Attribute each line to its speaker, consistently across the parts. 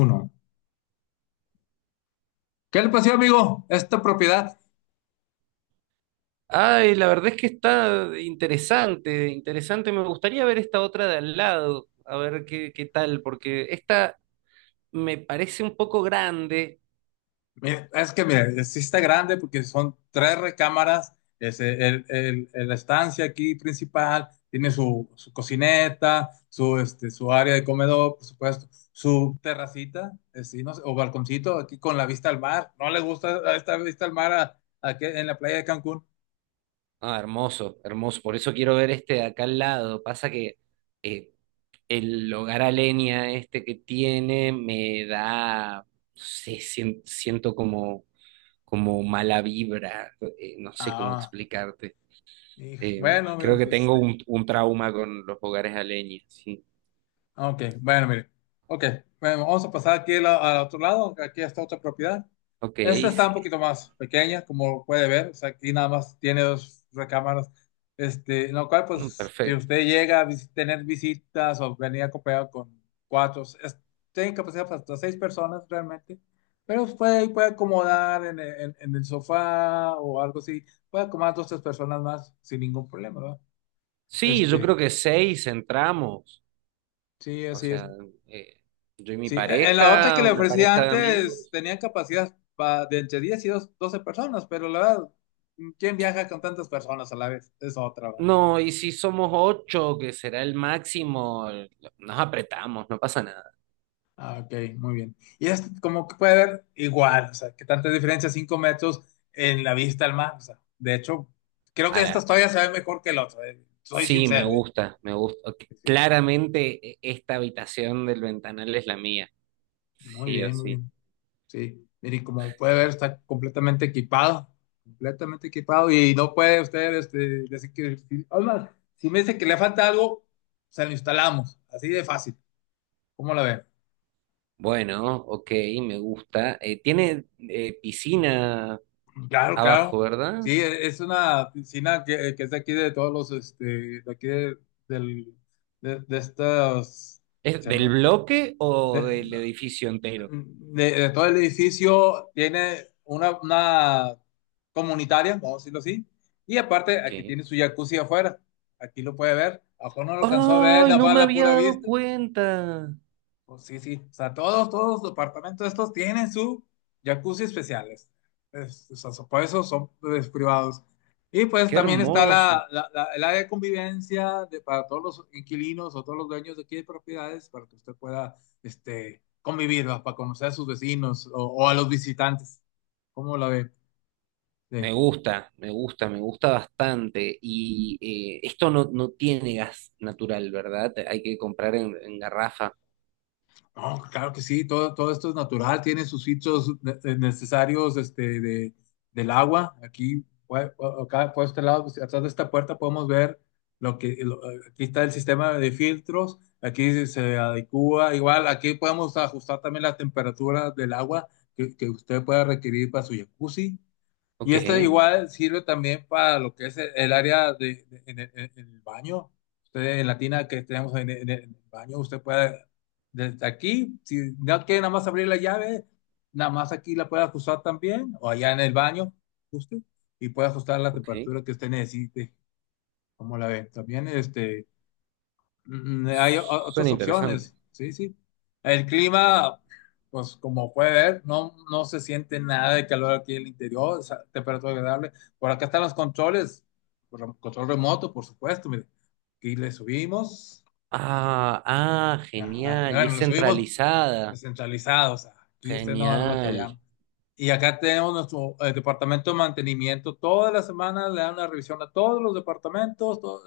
Speaker 1: Uno. ¿Qué le pasó, amigo? Esta propiedad.
Speaker 2: Ay, la verdad es que está interesante, interesante. Me gustaría ver esta otra de al lado, a ver qué tal, porque esta me parece un poco grande.
Speaker 1: Mira, es que mira, sí está grande porque son tres recámaras. Es la estancia aquí principal tiene su cocineta, su área de comedor, por supuesto, su terracita, sí, no sé, o balconcito aquí con la vista al mar. ¿No le gusta esta vista al mar en la playa de Cancún?
Speaker 2: Ah, hermoso, hermoso. Por eso quiero ver este de acá al lado. Pasa que eh, el hogar a leña este que tiene me da, no sé, siento como, como mala vibra. No sé cómo
Speaker 1: Ah,
Speaker 2: explicarte.
Speaker 1: hijo. Bueno, amigo,
Speaker 2: Creo que
Speaker 1: pues este.
Speaker 2: tengo un trauma con los hogares a leña, sí.
Speaker 1: Ok, bueno, mire. Ok, bueno, vamos a pasar aquí al otro lado. Aquí está otra propiedad.
Speaker 2: Ok,
Speaker 1: Esta está un
Speaker 2: sí.
Speaker 1: poquito más pequeña, como puede ver. O sea, aquí nada más tiene dos recámaras. Este, en lo cual,
Speaker 2: Mm,
Speaker 1: pues, si
Speaker 2: perfecto.
Speaker 1: usted llega a tener visitas o venir acompañado con cuatro, tiene capacidad para hasta seis personas realmente. Pero pues, puede acomodar en el sofá o algo así. Puede acomodar dos, tres personas más sin ningún problema, ¿verdad?
Speaker 2: Sí, yo
Speaker 1: Este,
Speaker 2: creo que seis entramos.
Speaker 1: sí,
Speaker 2: O
Speaker 1: así es.
Speaker 2: sea, eh, yo y mi
Speaker 1: Sí, en la otra que
Speaker 2: pareja,
Speaker 1: le
Speaker 2: una
Speaker 1: ofrecía
Speaker 2: pareja de
Speaker 1: antes
Speaker 2: amigos.
Speaker 1: tenían capacidad de entre 10 y 12 personas, pero la verdad, ¿quién viaja con tantas personas a la vez? Es otra, ¿verdad?
Speaker 2: No, y si somos ocho, que será el máximo, nos apretamos, no pasa nada.
Speaker 1: Ah, ok, muy bien. Y es como que puede ver igual, o sea, que tanta diferencia, 5 metros en la vista al mar. O sea, de hecho, creo que esta
Speaker 2: Ahora,
Speaker 1: todavía se ve mejor que el otro, soy
Speaker 2: sí, me
Speaker 1: sincero, eh.
Speaker 2: gusta, me gusta. Ok,
Speaker 1: Sí, sí.
Speaker 2: claramente esta habitación del ventanal es la mía,
Speaker 1: Muy
Speaker 2: sí o
Speaker 1: bien, muy
Speaker 2: sí.
Speaker 1: bien. Sí, mire, como puede ver, está completamente equipado y no puede usted este, decir que... Además, si me dice que le falta algo, se lo instalamos, así de fácil. ¿Cómo la ve?
Speaker 2: Bueno, ok, me gusta. Tiene piscina
Speaker 1: Claro,
Speaker 2: abajo,
Speaker 1: claro. Sí,
Speaker 2: ¿verdad?
Speaker 1: es una piscina que es de aquí de todos de aquí del, de estas...
Speaker 2: ¿Es
Speaker 1: se
Speaker 2: del
Speaker 1: me-
Speaker 2: bloque o
Speaker 1: de-
Speaker 2: del edificio entero?
Speaker 1: Mm, de todo el edificio tiene una comunitaria, vamos a decirlo así, y aparte
Speaker 2: Ok.
Speaker 1: aquí tiene su jacuzzi afuera, aquí lo puede ver, abajo no lo alcanzó a ver,
Speaker 2: ¡Ay,
Speaker 1: nada
Speaker 2: no
Speaker 1: más
Speaker 2: me
Speaker 1: la
Speaker 2: había
Speaker 1: pura
Speaker 2: dado
Speaker 1: vista,
Speaker 2: cuenta!
Speaker 1: pues sí, sí. O sea, todos los departamentos estos tienen su jacuzzi especiales. O sea, por eso son pues, privados. Y pues
Speaker 2: ¡Qué
Speaker 1: también está
Speaker 2: hermoso!
Speaker 1: el área de convivencia de, para todos los inquilinos o todos los dueños de aquí de propiedades para que usted pueda este, convivir, ¿va? Para conocer a sus vecinos o a los visitantes. ¿Cómo la ve?
Speaker 2: Me
Speaker 1: Sí.
Speaker 2: gusta, me gusta, me gusta bastante. Y esto no, no tiene gas natural, ¿verdad? Hay que comprar en garrafa.
Speaker 1: No, claro que sí, todo, todo esto es natural, tiene sus sitios necesarios este, de, del agua. Aquí, acá por este lado, pues, atrás de esta puerta podemos ver lo que, aquí está el sistema de filtros, aquí se adecua, igual aquí podemos ajustar también la temperatura del agua que usted pueda requerir para su jacuzzi. Y
Speaker 2: Ok,
Speaker 1: esta igual sirve también para lo que es el área en, en el baño. Usted en la tina que tenemos en el baño, usted puede desde aquí, si no quiere nada más abrir la llave, nada más aquí la puede ajustar también, o allá en el baño, ajuste, y puede ajustar la
Speaker 2: ok.
Speaker 1: temperatura que usted necesite. Como la ve, también este. Mm, hay otras
Speaker 2: Suena interesante.
Speaker 1: opciones, sí, sí. El clima, pues como puede ver, no, no se siente nada de calor aquí en el interior, o sea, temperatura agradable. Por acá están los controles, por control remoto, por supuesto, mire. Aquí le subimos,
Speaker 2: Ah, ah,
Speaker 1: ajá,
Speaker 2: genial. Y
Speaker 1: bueno,
Speaker 2: es
Speaker 1: le subimos
Speaker 2: centralizada.
Speaker 1: centralizados, aquí usted no va a
Speaker 2: Genial,
Speaker 1: batallar, y acá tenemos nuestro departamento de mantenimiento. Todas las semanas le dan una revisión a todos los departamentos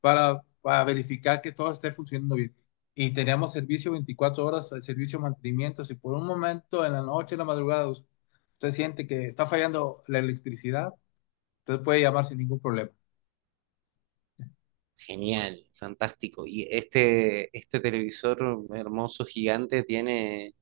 Speaker 1: para verificar que todo esté funcionando bien. Y teníamos servicio 24 horas, el servicio de mantenimiento. Si por un momento en la noche, en la madrugada, usted siente que está fallando la electricidad, usted puede llamar sin ningún problema.
Speaker 2: genial, fantástico. Y este televisor hermoso, gigante, tiene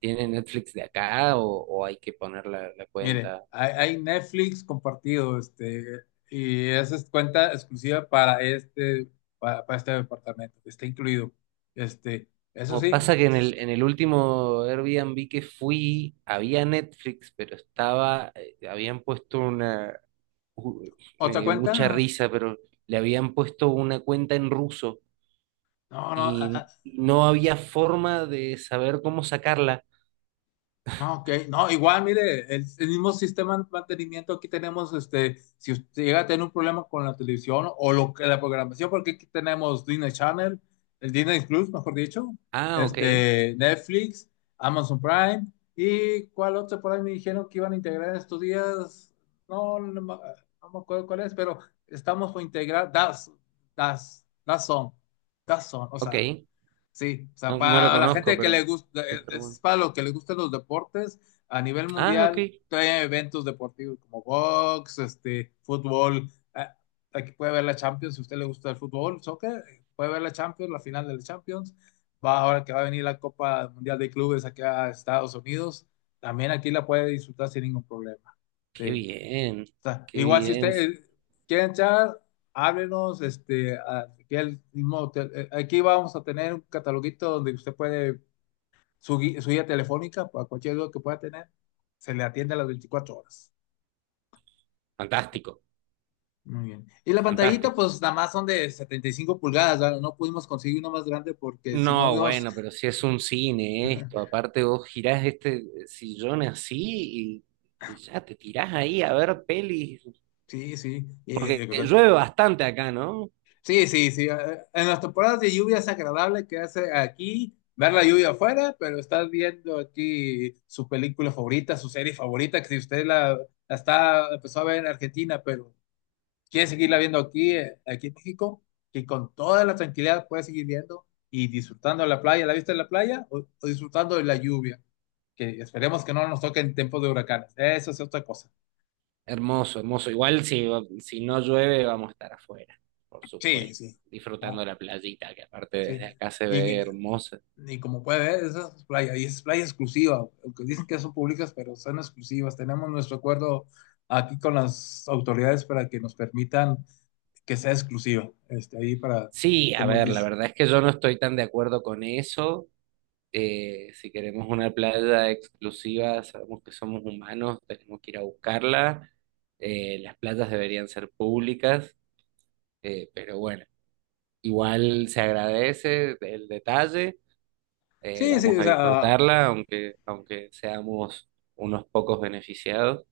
Speaker 2: tiene Netflix de acá o hay que poner la
Speaker 1: Mire,
Speaker 2: cuenta.
Speaker 1: hay Netflix compartido, este, y esa es cuenta exclusiva para este, para este departamento. Está incluido. Este, eso
Speaker 2: No,
Speaker 1: sí.
Speaker 2: pasa que en en el último Airbnb que fui había Netflix, pero estaba, habían puesto una, u- me
Speaker 1: ¿Otra
Speaker 2: dio mucha
Speaker 1: cuenta?
Speaker 2: risa, pero le habían puesto una cuenta en ruso
Speaker 1: No, no, ah, ah,
Speaker 2: y no había forma de saber cómo sacarla.
Speaker 1: no, ok. No, igual, mire, el mismo sistema de mantenimiento aquí tenemos, este, si usted llega a tener un problema con la televisión o lo que la programación, porque aquí tenemos Disney Channel, el Disney Plus, mejor dicho,
Speaker 2: Ah, ok,
Speaker 1: este, Netflix, Amazon Prime, y cuál otro por ahí me dijeron que iban a integrar en estos días. No, no, me no me acuerdo cuál es, pero estamos por integrar Das, Das, Dazón, Dazón, o sea.
Speaker 2: ok.
Speaker 1: Sí, o sea,
Speaker 2: No, no lo
Speaker 1: para la
Speaker 2: conozco,
Speaker 1: gente que
Speaker 2: pero...
Speaker 1: le gusta,
Speaker 2: pero bueno.
Speaker 1: es para los que les gustan los deportes a nivel
Speaker 2: Ah, ok.
Speaker 1: mundial, trae eventos deportivos como box, este, fútbol. Ah, aquí puede ver la Champions, si a usted le gusta el fútbol, soccer, puede ver la Champions, la final de la Champions. Va ahora que va a venir la Copa Mundial de Clubes aquí a Estados Unidos, también aquí la puede disfrutar sin ningún problema.
Speaker 2: Qué
Speaker 1: Sí
Speaker 2: bien,
Speaker 1: sea,
Speaker 2: qué
Speaker 1: igual si
Speaker 2: bien.
Speaker 1: ustedes quieren echar, háblenos, este, aquí al mismo hotel. Aquí vamos a tener un cataloguito donde usted puede su guía telefónica para cualquier duda que pueda tener, se le atiende a las 24 horas.
Speaker 2: Fantástico,
Speaker 1: Muy bien. Y la pantallita,
Speaker 2: fantástico.
Speaker 1: pues nada más son de 75 pulgadas, ¿verdad? No pudimos conseguir una más grande porque si no,
Speaker 2: No,
Speaker 1: Dios,
Speaker 2: bueno, pero si es un cine esto, aparte vos girás este sillón así y ya te tirás ahí a ver pelis,
Speaker 1: sí, sí,
Speaker 2: porque llueve bastante acá, ¿no?
Speaker 1: sí, sí, sí. En las temporadas de lluvia es agradable que hace aquí ver la lluvia afuera, pero estás viendo aquí su película favorita, su serie favorita, que si usted la está, empezó a ver en Argentina, pero quiere seguirla viendo aquí, aquí en México, que con toda la tranquilidad puede seguir viendo y disfrutando de la playa. ¿La viste en la playa o disfrutando de la lluvia? Que esperemos que no nos toque en tiempos de huracanes. Eso es otra cosa.
Speaker 2: Hermoso, hermoso. Igual si, si no llueve vamos a estar afuera, por
Speaker 1: Sí,
Speaker 2: supuesto,
Speaker 1: sí.
Speaker 2: disfrutando
Speaker 1: No,
Speaker 2: la playita, que aparte desde
Speaker 1: sí.
Speaker 2: acá se ve
Speaker 1: ¿Y
Speaker 2: hermosa.
Speaker 1: y como puede ver, esa es playa, y es playa exclusiva, aunque dicen que son públicas, pero son exclusivas? Tenemos nuestro acuerdo aquí con las autoridades para que nos permitan que sea exclusiva, este, ahí para,
Speaker 2: Sí, a
Speaker 1: como
Speaker 2: ver, la
Speaker 1: dice.
Speaker 2: verdad es que yo no estoy tan de acuerdo con eso. Si queremos una playa exclusiva, sabemos que somos humanos, tenemos que ir a buscarla. Las playas deberían ser públicas, pero bueno, igual se agradece el detalle.
Speaker 1: Sí, sí,
Speaker 2: Vamos
Speaker 1: o
Speaker 2: a
Speaker 1: sea.
Speaker 2: disfrutarla, aunque, aunque seamos unos pocos beneficiados.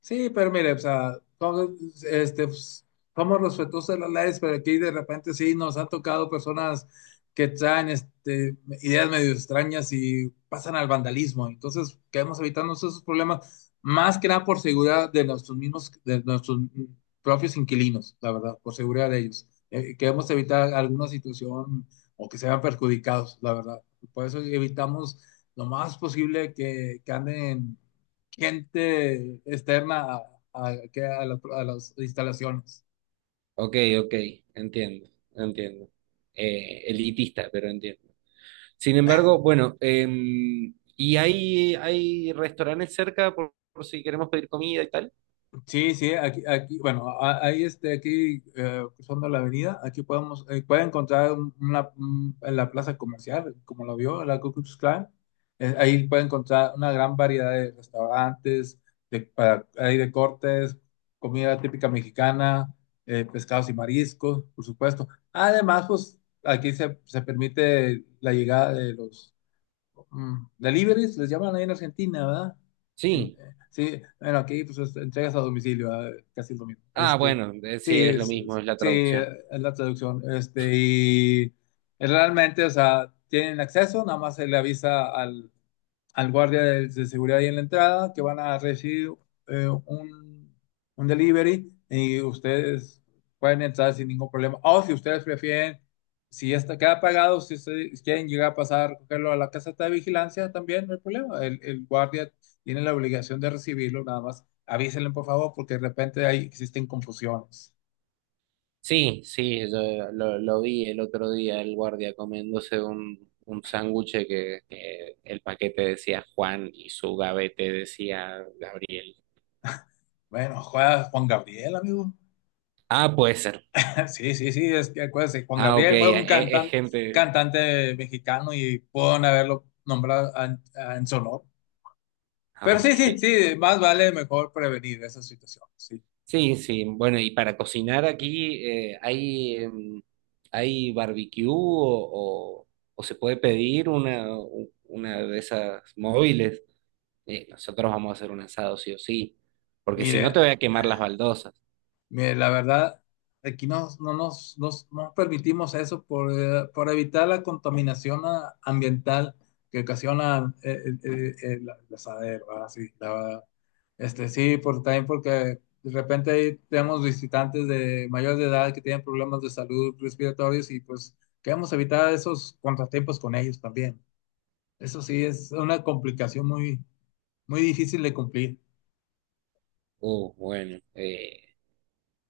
Speaker 1: Sí, pero mire, o sea, este, pues, somos respetuosos de las leyes, pero aquí de repente sí nos han tocado personas que traen este, ideas medio extrañas y pasan al vandalismo. Entonces, queremos evitarnos esos problemas, más que nada por seguridad de nuestros mismos, de nuestros propios inquilinos, la verdad, por seguridad de ellos. Queremos evitar alguna situación o que se vean perjudicados, la verdad. Por eso evitamos lo más posible que anden gente externa que a a las instalaciones.
Speaker 2: Ok, ok, entiendo, entiendo. Elitista, pero entiendo. Sin embargo, bueno, ¿y hay restaurantes cerca por si queremos pedir comida y tal?
Speaker 1: Sí, sí, aquí, aquí bueno, ahí este, aquí cruzando la avenida, aquí podemos, puede encontrar en la plaza comercial, como lo vio, la Ku Klux Klan, ahí puede encontrar una gran variedad de restaurantes, de, hay de cortes, comida típica mexicana, pescados y mariscos, por supuesto. Además, pues aquí se permite la llegada de los mm deliveries, les llaman ahí en Argentina, ¿verdad?
Speaker 2: Sí,
Speaker 1: Sí, bueno, aquí pues entregas a domicilio, ¿verdad? Casi es lo mismo.
Speaker 2: ah,
Speaker 1: Este,
Speaker 2: bueno,
Speaker 1: sí,
Speaker 2: sí, es lo mismo, es la
Speaker 1: sí,
Speaker 2: traducción.
Speaker 1: es la traducción. Este, y realmente, o sea, tienen acceso, nada más se le avisa al guardia de seguridad ahí en la entrada que van a recibir eh, un, un delivery y ustedes pueden entrar sin ningún problema. O si ustedes prefieren, si está, queda pagado, si ustedes quieren llegar a pasar, recogerlo a la casa de vigilancia, también no hay problema. El guardia tiene la obligación de recibirlo, nada más. Avísenle, por favor, porque de repente ahí existen confusiones.
Speaker 2: Sí, sí, yo lo vi el otro día, el guardia comiéndose un sándwich que el paquete decía Juan y su gavete decía Gabriel.
Speaker 1: Bueno, juega Juan Gabriel, amigo.
Speaker 2: Ah, puede ser.
Speaker 1: Sí, sí, sí, es que acuérdese, Juan
Speaker 2: Ah, ok,
Speaker 1: Gabriel fue un
Speaker 2: es,
Speaker 1: cantante,
Speaker 2: gente.
Speaker 1: cantante mexicano y pueden haberlo nombrado en su honor.
Speaker 2: Ah,
Speaker 1: Pero sí,
Speaker 2: ok.
Speaker 1: sí, sí, más vale mejor prevenir esa situación. Sí.
Speaker 2: Sí, sí, bueno, y para cocinar aquí, ¿hay, hay barbecue o se puede pedir una de esas móviles? Nosotros vamos a hacer un asado sí o sí, porque si no te
Speaker 1: Mire,
Speaker 2: voy a quemar las baldosas.
Speaker 1: mire, la verdad, aquí no nos, nos permitimos eso por evitar la contaminación ah, ambiental que ocasiona eh, eh, el asadero, ¿verdad? Sí, la verdad. Este, sí, por, también porque de repente ahí tenemos visitantes de mayor de edad que tienen problemas de salud respiratorios y pues queremos evitar esos contratiempos con ellos también. Eso sí, es una complicación muy, muy difícil de cumplir.
Speaker 2: Bueno,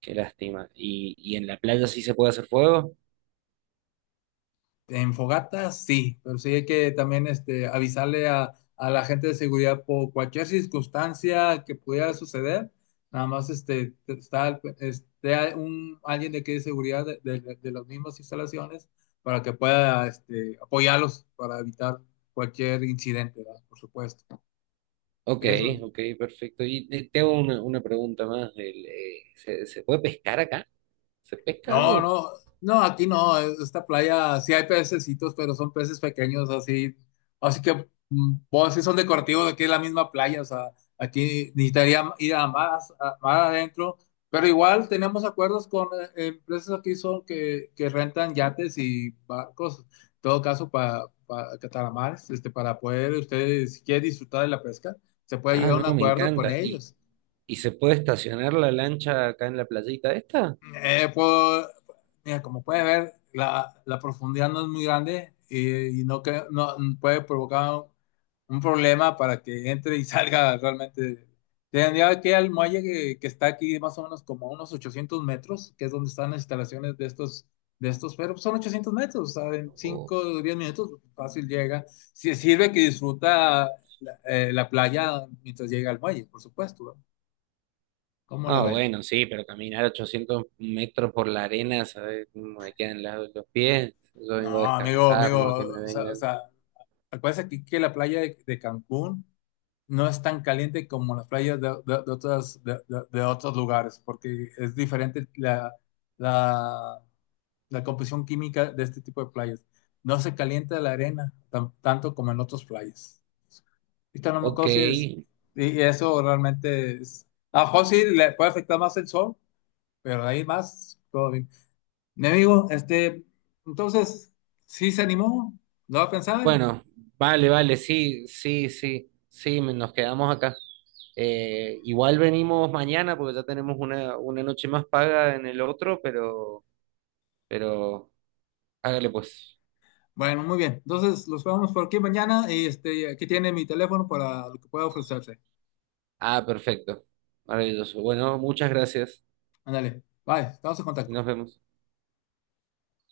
Speaker 2: qué lástima. Y en la playa sí se puede hacer fuego?
Speaker 1: En fogata, sí, pero sí hay que también este, avisarle a la gente de seguridad por cualquier circunstancia que pudiera suceder. Nada más este, está, al- esté a- un, alguien de aquí de seguridad de las mismas instalaciones para que pueda este, apoyarlos para evitar cualquier incidente, ¿verdad? Por supuesto.
Speaker 2: Ok,
Speaker 1: Eso,
Speaker 2: ok, perfecto. Y tengo una pregunta más. El, ¿se, se puede pescar acá? ¿Se pesca
Speaker 1: no,
Speaker 2: algo?
Speaker 1: no, no, aquí no, esta playa sí hay pececitos, pero son peces pequeños así, así que mm, pues, sí son decorativos, aquí es la misma playa, o sea, aquí necesitaría ir a más, más adentro, pero igual tenemos acuerdos con empresas aquí son que rentan yates y barcos, en todo caso para cataramares, este, para poder ustedes, si quieren disfrutar de la pesca, se puede
Speaker 2: Ah,
Speaker 1: llegar a un
Speaker 2: no, me
Speaker 1: acuerdo con
Speaker 2: encanta.
Speaker 1: ellos.
Speaker 2: Y se puede estacionar la lancha acá en la playita esta?
Speaker 1: Puedo, mira, como puedes ver, la profundidad no es muy grande y no, que, no puede provocar un problema para que entre y salga realmente. Tendría que ir al muelle que está aquí más o menos como a unos 800 metros, que es donde están las instalaciones de estos, pero son 800 metros, o sea, en
Speaker 2: O-
Speaker 1: 5 o 10 minutos fácil llega. Si sirve que disfruta la, la playa mientras llega al muelle, por supuesto, ¿no? ¿Cómo le
Speaker 2: Ah,
Speaker 1: va?
Speaker 2: bueno, sí, pero caminar 800 metros por la arena, ¿sabes cómo me quedan los pies? Yo
Speaker 1: No,
Speaker 2: vengo a
Speaker 1: amigo,
Speaker 2: descansar,
Speaker 1: amigo,
Speaker 2: no a que me
Speaker 1: o
Speaker 2: vengan.
Speaker 1: sea, acuérdense aquí que la playa de Cancún no es tan caliente como las playas de otras, de otros lugares, porque es diferente la, la composición química de este tipo de playas. No se calienta la arena tanto como en otras playas. Ahorita no me
Speaker 2: Ok,
Speaker 1: acuerdo si es- Y y eso realmente es. A lo mejor sí le puede afectar más el sol, pero de ahí más, todo bien. Mi amigo, este, entonces, sí se animó, lo va a pensar.
Speaker 2: bueno, vale, vale, sí, sí, sí, sí, nos quedamos acá. Igual venimos mañana porque ya tenemos una noche más paga en el otro, pero hágale pues.
Speaker 1: Bueno, muy bien. Entonces los vemos por aquí mañana y este, aquí tiene mi teléfono para lo que pueda ofrecerse.
Speaker 2: Ah, perfecto, maravilloso. Bueno, muchas gracias
Speaker 1: Ándale, bye, estamos en
Speaker 2: y
Speaker 1: contacto.
Speaker 2: nos vemos.